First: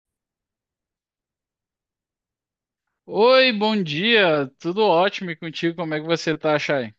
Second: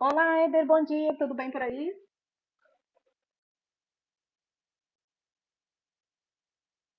Olá, Eder, bom dia, tudo bem por aí? Oi, bom dia, tudo ótimo e contigo? Como é que você tá, Chay?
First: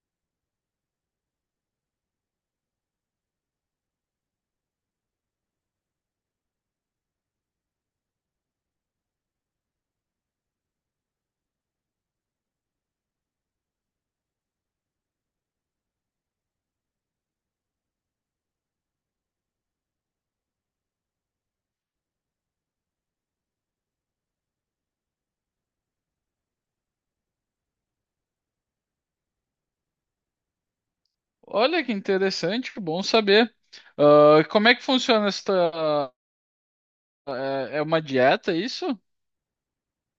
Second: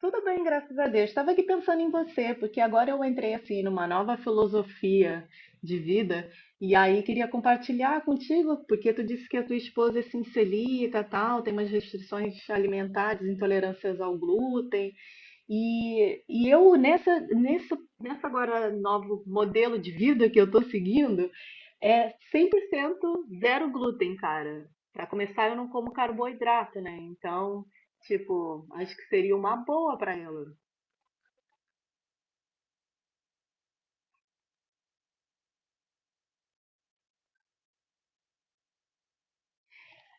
Tudo bem, graças a Deus. Estava aqui pensando em você, porque agora eu entrei assim numa nova filosofia de vida e aí queria compartilhar contigo, porque tu disse que a tua esposa é sincelica, tal, tem umas restrições alimentares, intolerâncias ao glúten e eu nessa agora novo modelo de vida que eu estou seguindo. É 100% zero glúten, cara. Pra começar, eu não como carboidrato, né? Então, tipo, acho que seria uma boa pra ela. Olha que interessante, que bom saber. Ah, como é que funciona esta. É uma dieta, isso?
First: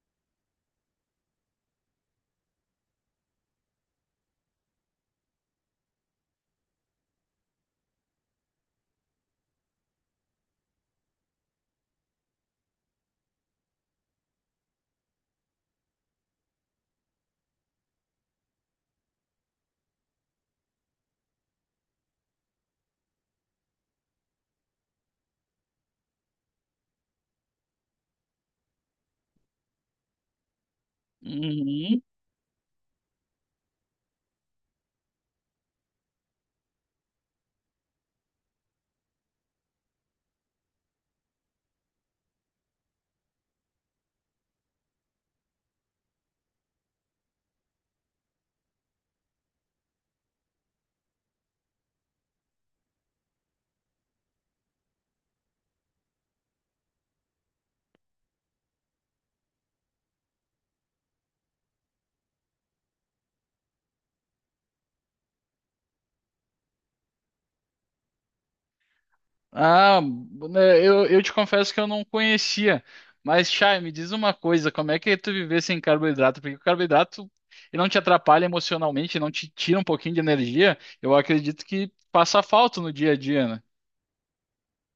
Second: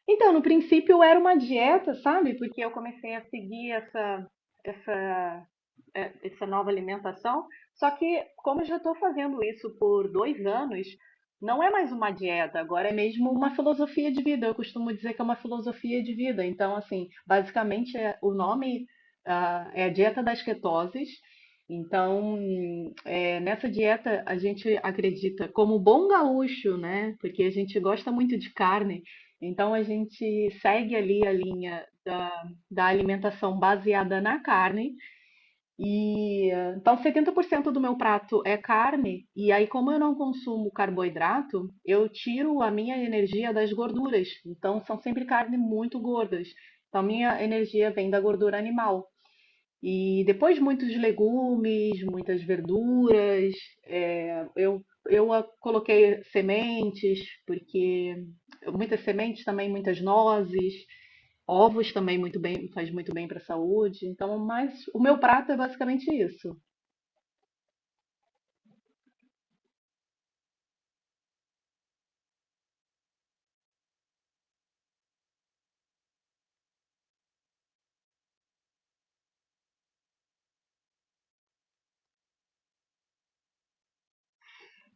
Então, no princípio era uma dieta, sabe? Porque eu comecei a seguir essa essa nova alimentação. Só que, como eu já estou fazendo isso por dois anos, não é mais uma dieta, agora é mesmo uma filosofia de vida. Eu costumo dizer que é uma filosofia de vida. Então, assim, basicamente o nome é a dieta das ketoses. Então, nessa dieta a gente acredita, como bom gaúcho, né? Porque a gente gosta muito de carne, então a gente segue ali a linha Uhum. da alimentação baseada na carne, e então 70% do meu prato é carne, e aí como eu não consumo carboidrato, eu tiro a minha energia das gorduras. Então são sempre carne muito gordas. Então minha energia vem da gordura animal. E depois muitos legumes, muitas verduras. é, eu eu coloquei sementes, porque muitas sementes também, muitas nozes, ovos também muito bem, faz muito bem para a saúde. Então, mas o meu prato é basicamente isso. Ah, né, eu te confesso que eu não conhecia. Mas, Chay, me diz uma coisa: como é que tu viver sem carboidrato? Porque o carboidrato ele não te atrapalha emocionalmente, não te tira um pouquinho de energia. Eu acredito que passa falta no dia a dia, né?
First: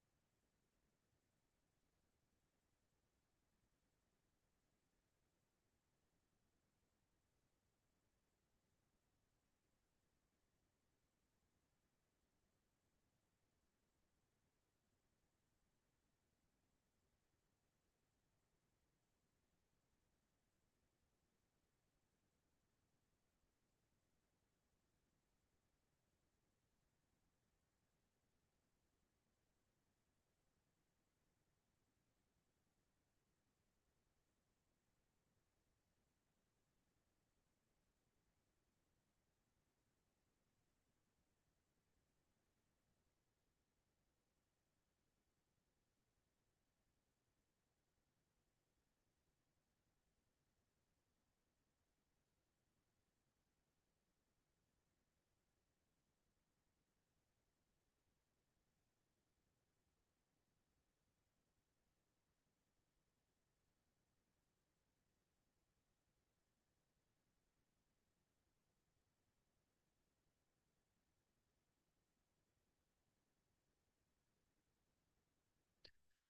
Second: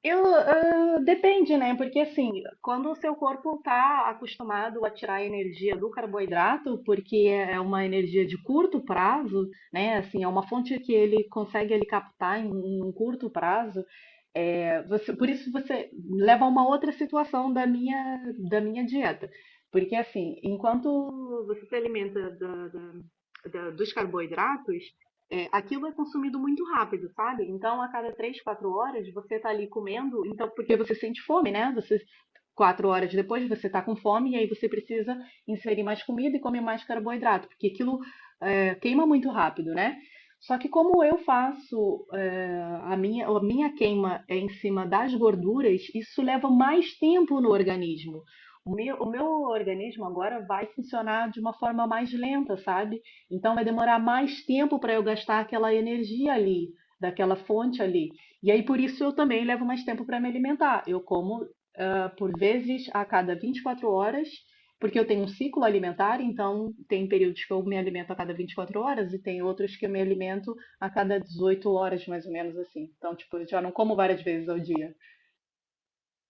Depende, né? Porque assim, quando o seu corpo está acostumado a tirar a energia do carboidrato, porque é uma energia de curto prazo, né? Assim, é uma fonte que ele consegue ele captar em um curto prazo. Por isso você leva a uma outra situação da minha dieta, porque assim, enquanto você se alimenta dos carboidratos, aquilo é consumido muito rápido, sabe? Então, a cada 3, 4 horas, você tá ali comendo, então, porque você sente fome, né? Você, 4 horas depois, você tá com fome, e aí você precisa inserir mais comida e comer mais carboidrato, porque aquilo queima muito rápido, né? Só que como eu faço é a minha queima é em cima das gorduras, isso leva mais tempo no organismo. O meu organismo agora vai funcionar de uma forma mais lenta, sabe? Então vai demorar mais tempo para eu gastar aquela energia ali, daquela fonte ali. E aí por isso eu também levo mais tempo para me alimentar. Eu como por vezes a cada 24 horas, porque eu tenho um ciclo alimentar, então tem períodos que eu me alimento a cada 24 horas e tem outros que eu me alimento a cada 18 horas, mais ou menos assim. Então, tipo, eu já não como várias vezes ao dia.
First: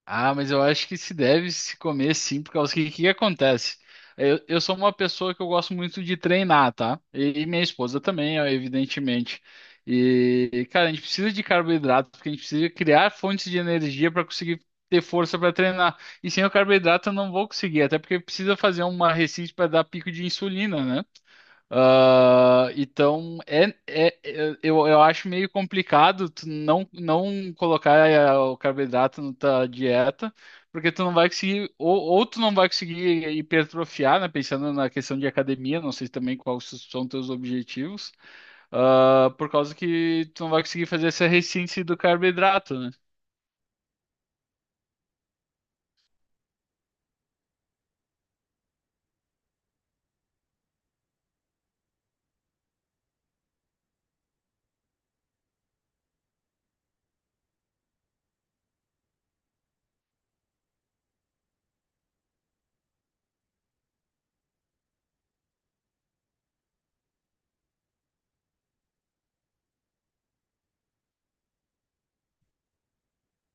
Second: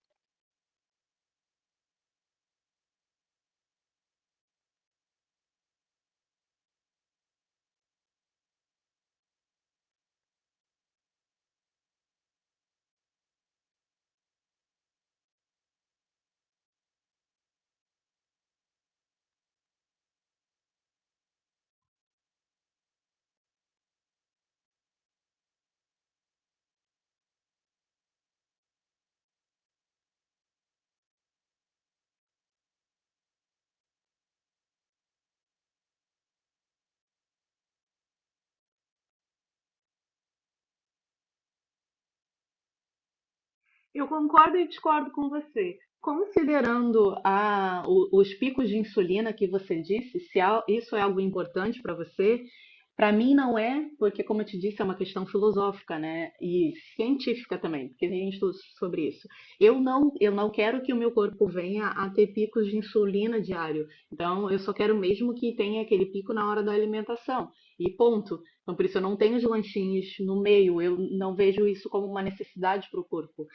Ah, mas eu acho que se deve se comer sim, por causa que o que que acontece? Eu sou uma pessoa que eu gosto muito de treinar, tá? E minha esposa também, ó, evidentemente. E, cara, a gente precisa de carboidrato, porque a gente precisa criar fontes de energia para conseguir ter força para treinar. E sem o carboidrato eu não vou conseguir, até porque precisa fazer uma receita para dar pico de insulina, né? Ah, então, eu acho meio complicado tu não, não colocar o carboidrato na tua dieta, porque tu não vai conseguir, ou tu não vai conseguir hipertrofiar, né? Pensando na questão de academia, não sei também quais são teus objetivos, ah, por causa que tu não vai conseguir fazer essa resistência do carboidrato, né? Eu concordo e discordo com você. Considerando os picos de insulina que você disse, se al- isso é algo importante para você, para mim não é, porque, como eu te disse, é uma questão filosófica, né? E científica também, porque tem estudos sobre isso. Eu não quero que o meu corpo venha a ter picos de insulina diário. Então, eu só quero mesmo que tenha aquele pico na hora da alimentação. E ponto. Então, por isso, eu não tenho os lanchinhos no meio. Eu não vejo isso como uma necessidade para o corpo.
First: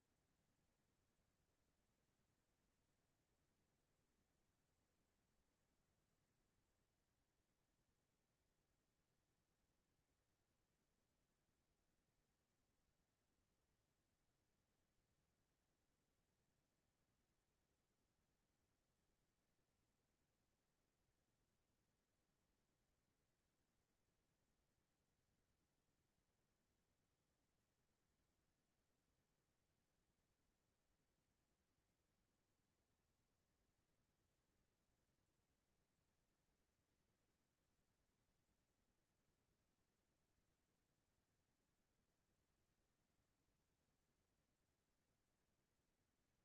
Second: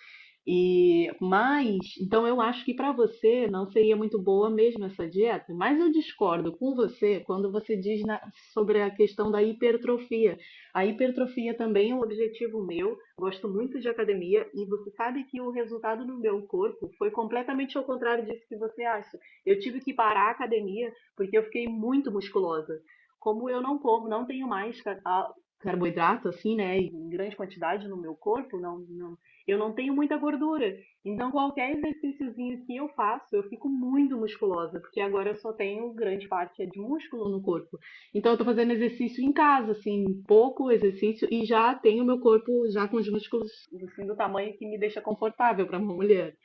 E mas, então eu acho que para você não seria muito boa mesmo essa dieta, mas eu discordo com você quando você diz sobre a questão da hipertrofia. A hipertrofia também é um objetivo meu. Gosto muito de academia e você sabe que o resultado no meu corpo foi completamente ao contrário disso que você acha. Eu tive que parar a academia porque eu fiquei muito musculosa. Como eu não como, não tenho mais carboidrato assim, né, em grande quantidade no meu corpo, não, não, eu não tenho muita gordura. Então, qualquer exercíciozinho que eu faço, eu fico muito musculosa, porque agora eu só tenho grande parte é de músculo no corpo. Então, eu tô fazendo exercício em casa, assim, pouco exercício, e já tenho meu corpo já com os músculos assim, do tamanho que me deixa confortável para uma mulher.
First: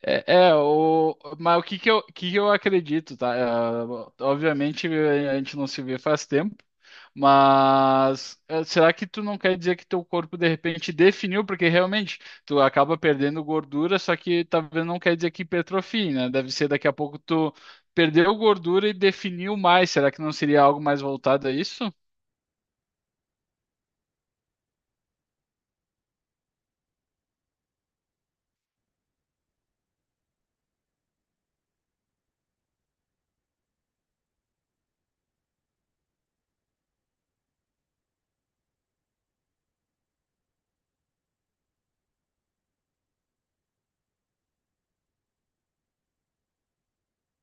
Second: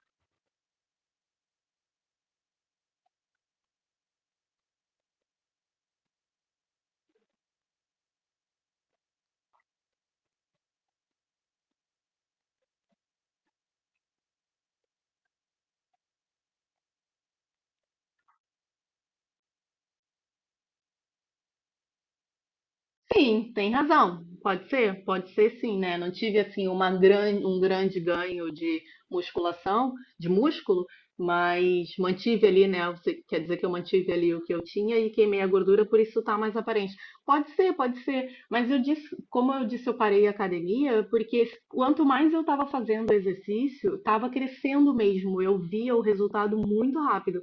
Mas o que que eu acredito, tá? É, obviamente a gente não se vê faz tempo, mas é, será que tu não quer dizer que teu corpo de repente definiu? Porque realmente tu acaba perdendo gordura, só que talvez não quer dizer que hipertrofie, né? Deve ser daqui a pouco tu perdeu gordura e definiu mais. Será que não seria algo mais voltado a isso? Sim, tem razão. Pode ser sim, né? Não tive assim uma grande, um grande ganho de musculação, de músculo, mas mantive ali, né? Você quer dizer que eu mantive ali o que eu tinha e queimei a gordura, por isso tá mais aparente. Pode ser, pode ser. Mas eu disse, como eu disse, eu parei a academia porque quanto mais eu estava fazendo exercício, estava crescendo mesmo. Eu via o resultado muito rápido.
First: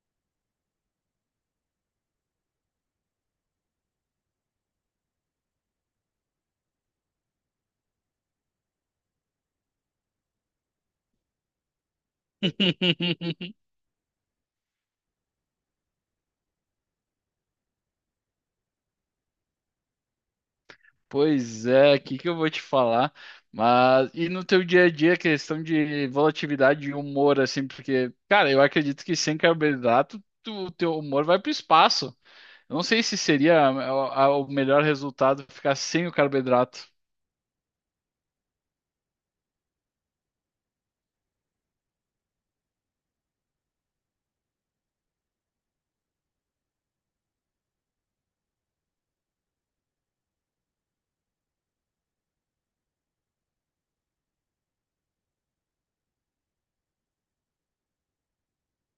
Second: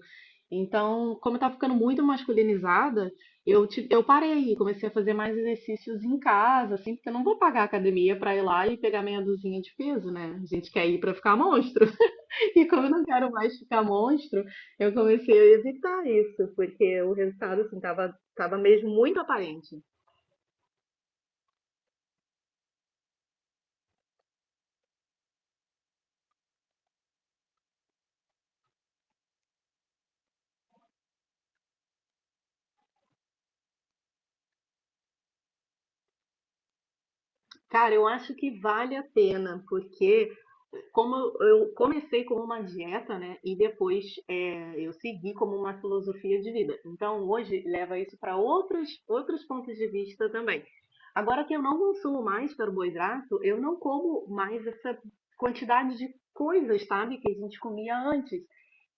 Então, como eu estava ficando muito masculinizada, eu parei, comecei a fazer mais exercícios em casa, assim, porque eu não vou pagar a academia pra ir lá e pegar meia dúzia de peso, né? A gente quer ir pra ficar monstro. E como eu não quero mais ficar monstro, eu comecei a evitar isso, porque o resultado, assim, tava mesmo muito aparente. Pois é, o que que eu vou te falar? Mas e no teu dia a dia, questão de volatilidade e humor, assim, porque, cara, eu acredito que sem carboidrato, tu- o teu humor vai pro espaço. Eu não sei se seria a- o melhor resultado ficar sem o carboidrato. Cara, eu acho que vale a pena, porque como eu comecei como uma dieta, né? E depois, eu segui como uma filosofia de vida. Então hoje leva isso para outros pontos de vista também. Agora que eu não consumo mais carboidrato, eu não como mais essa quantidade de coisas, sabe, que a gente comia antes.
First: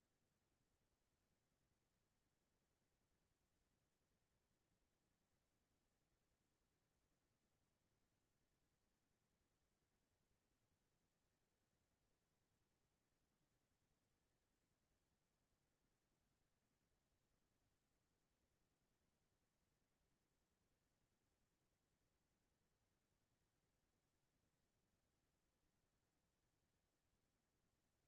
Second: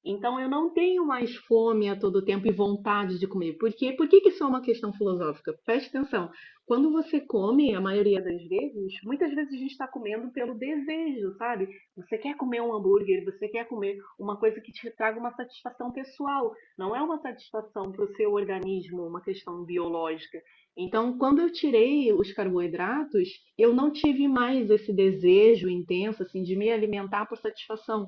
Então eu não tenho mais fome a todo tempo e vontade de comer. Por quê? Por que que isso é uma questão filosófica? Preste atenção. Quando você come, a maioria das vezes, muitas vezes a gente está comendo pelo desejo, sabe? Você quer comer um hambúrguer, você quer comer uma coisa que te traga uma satisfação pessoal. Não é uma satisfação para o seu organismo, uma questão biológica. Então, quando eu tirei os carboidratos, eu não tive mais esse desejo intenso assim de me alimentar por satisfação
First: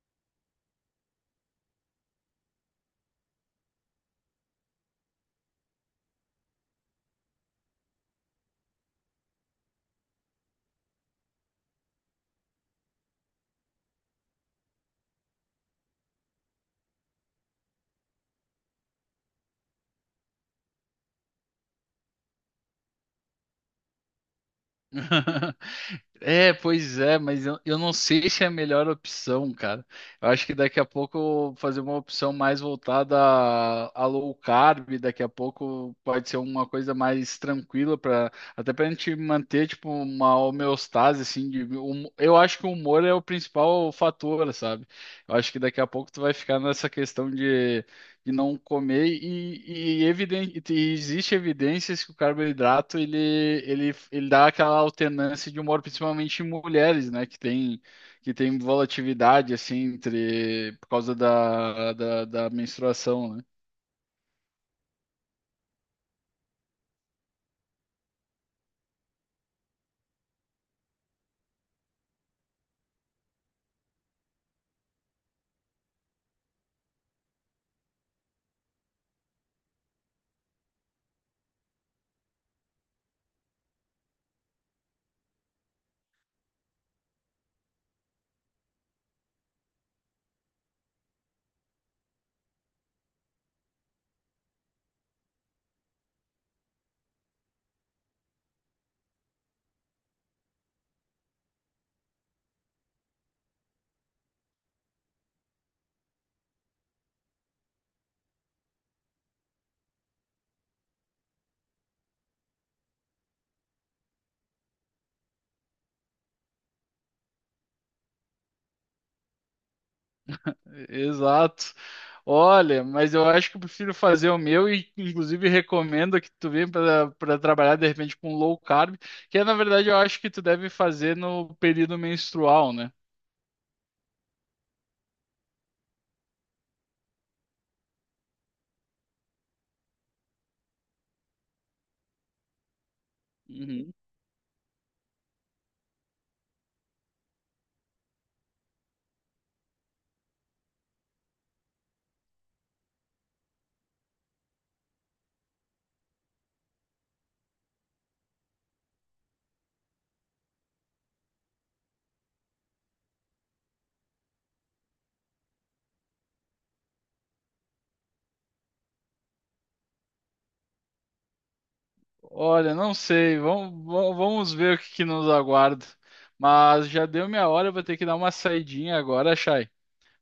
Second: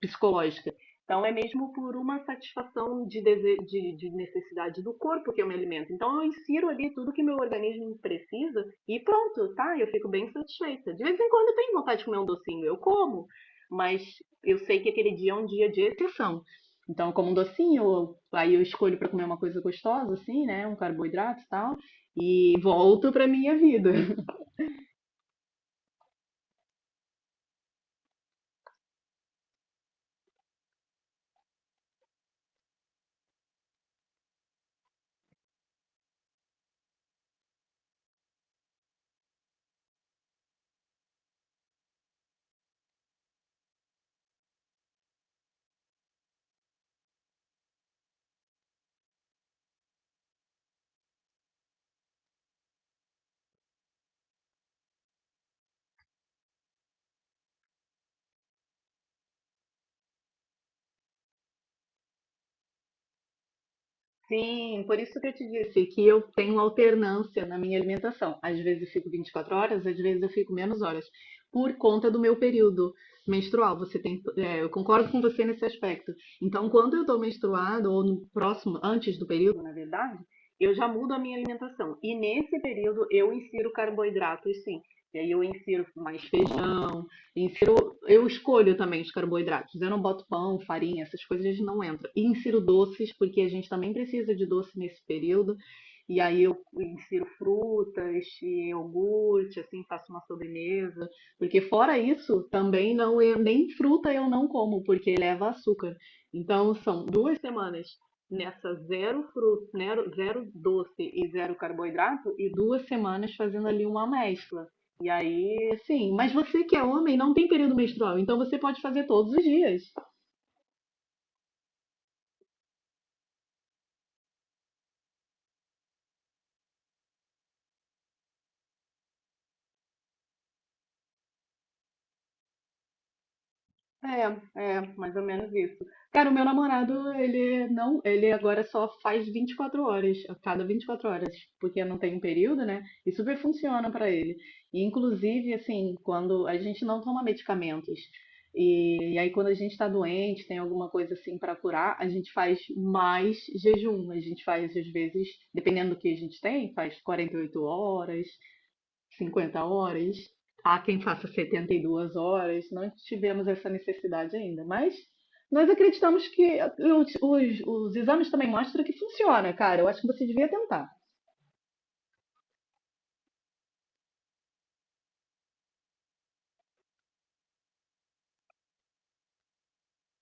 psicológica. Então, é mesmo por uma satisfação de necessidade do corpo que eu me alimento. Então, eu insiro ali tudo que meu organismo precisa e pronto, tá? Eu fico bem satisfeita. De vez em quando eu tenho vontade de comer um docinho, eu como, mas eu sei que aquele dia é um dia de exceção. Então, eu como um docinho, aí eu escolho para comer uma coisa gostosa, assim, né? Um carboidrato e tal, e volto para minha vida. É, pois é, mas eu não sei se é a melhor opção, cara. Eu acho que daqui a pouco eu vou fazer uma opção mais voltada a low carb, daqui a pouco pode ser uma coisa mais tranquila para até pra gente manter tipo uma homeostase assim de eu acho que o humor é o principal fator, sabe? Eu acho que daqui a pouco tu vai ficar nessa questão de não comer eviden- e existe evidências que o carboidrato ele, ele, ele dá aquela alternância de humor, principalmente em mulheres, né, que tem volatilidade assim entre por causa da, da, da menstruação, né? Sim, por isso que eu te disse que eu tenho alternância na minha alimentação. Às vezes eu fico 24 horas, às vezes eu fico menos horas, por conta do meu período menstrual. Eu concordo com você nesse aspecto. Então, quando eu estou menstruada, ou no próximo, antes do período, na verdade, eu já mudo a minha alimentação. E nesse período eu insiro carboidratos, sim. E aí eu insiro mais feijão. Eu escolho também os carboidratos. Eu não boto pão, farinha, essas coisas não entram. E insiro doces, porque a gente também precisa de doce nesse período. E aí eu insiro frutas, iogurte, assim, faço uma sobremesa. Porque fora isso, também não nem fruta eu não como, porque leva açúcar. Então são duas semanas nessa zero fruta, zero doce e zero carboidrato, e duas semanas fazendo ali uma mescla. E aí, sim, mas você que é homem não tem período menstrual, então você pode fazer todos os dias. Exato. Olha, mas eu acho que eu prefiro fazer o meu e inclusive recomendo que tu venha para trabalhar de repente com low carb, que é, na verdade eu acho que tu deve fazer no período menstrual, né? É, é, mais ou menos isso. Cara, o meu namorado, ele não, ele agora só faz 24 horas, a cada 24 horas, porque não tem um período, né? E super funciona Uhum. pra ele. E, inclusive, assim, quando a gente não toma medicamentos, e aí quando a gente tá doente, tem alguma coisa assim pra curar, a gente faz mais jejum. A gente faz, às vezes, dependendo do que a gente tem, faz 48 horas, 50 horas. Há quem faça 72 horas. Não tivemos essa necessidade ainda, mas nós acreditamos que os exames também mostram que funciona, cara. Eu acho que você devia tentar. Olha, não sei. Vamos, va- vamos ver o que, que nos aguarda. Mas já deu minha hora, eu vou ter que dar uma saidinha agora, Chay.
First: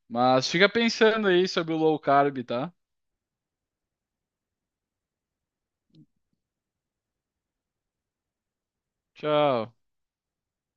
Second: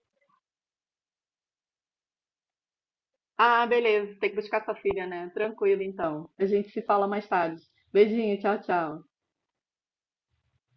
Mas fica pensando aí sobre o low carb, tá? Ah, beleza. Tem que buscar sua filha, né? Tranquilo, então. A gente se fala mais tarde. Beijinho, tchau, tchau. Tchau.